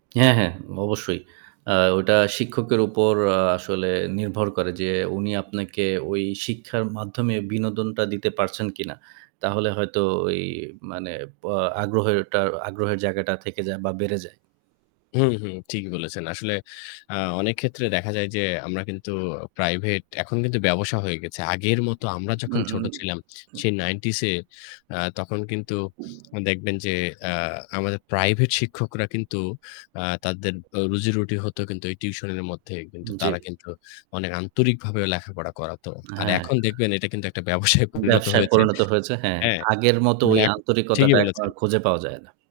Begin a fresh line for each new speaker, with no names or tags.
হ্যাঁ হ্যাঁ, অবশ্যই। আ ওইটা শিক্ষকের উপর আসলে নির্ভর করে যে, উনি আপনাকে ওই শিক্ষার মাধ্যমে বিনোদনটা দিতে পারছেন কিনা। তাহলে হয়তো এই মানে বা আগ্রহের ওটা আগ্রহের জায়গাটা থেকে যায় বা বেড়ে যায়।
হুম, হুম। ঠিকই বলেছেন। আসলে, আ অনেক ক্ষেত্রে দেখা যায় যে আমরা কিন্তু প্রাইভেট এখন কিন্তু ব্যাবসা হয়ে গেছে। আগের মতো, আমরা
উ
যখন ছোট ছিলাম,
উ
সেই '90s-এ, আ তখন কিন্তু দেখবেন যে আ আমাদের প্রাইভেট শিক্ষকরা কিন্তু আ তাদের ও রুজি-রুটি হতো কিন্তু এই টিউশনের মধ্যে, কিন্তু
জী।
তারা কিন্তু অনেক আন্তরিকভাবেও লেখাপড়া করাতো।
আ
আর
হ্যাঁ।
এখন দেখবেন এটা কিন্তু একটা ব্যবসায় পরিণত
ব্যবসায়
হয়েছে,
পরিণত হয়েছে, হ্যাঁ।
হ্যাঁ?
আগের মতো
মানে
ওই
এখ ঠিকই
আন্তরিকতাটা এখন আর
বলেছেন।
খুঁজে পাওয়া যায় না।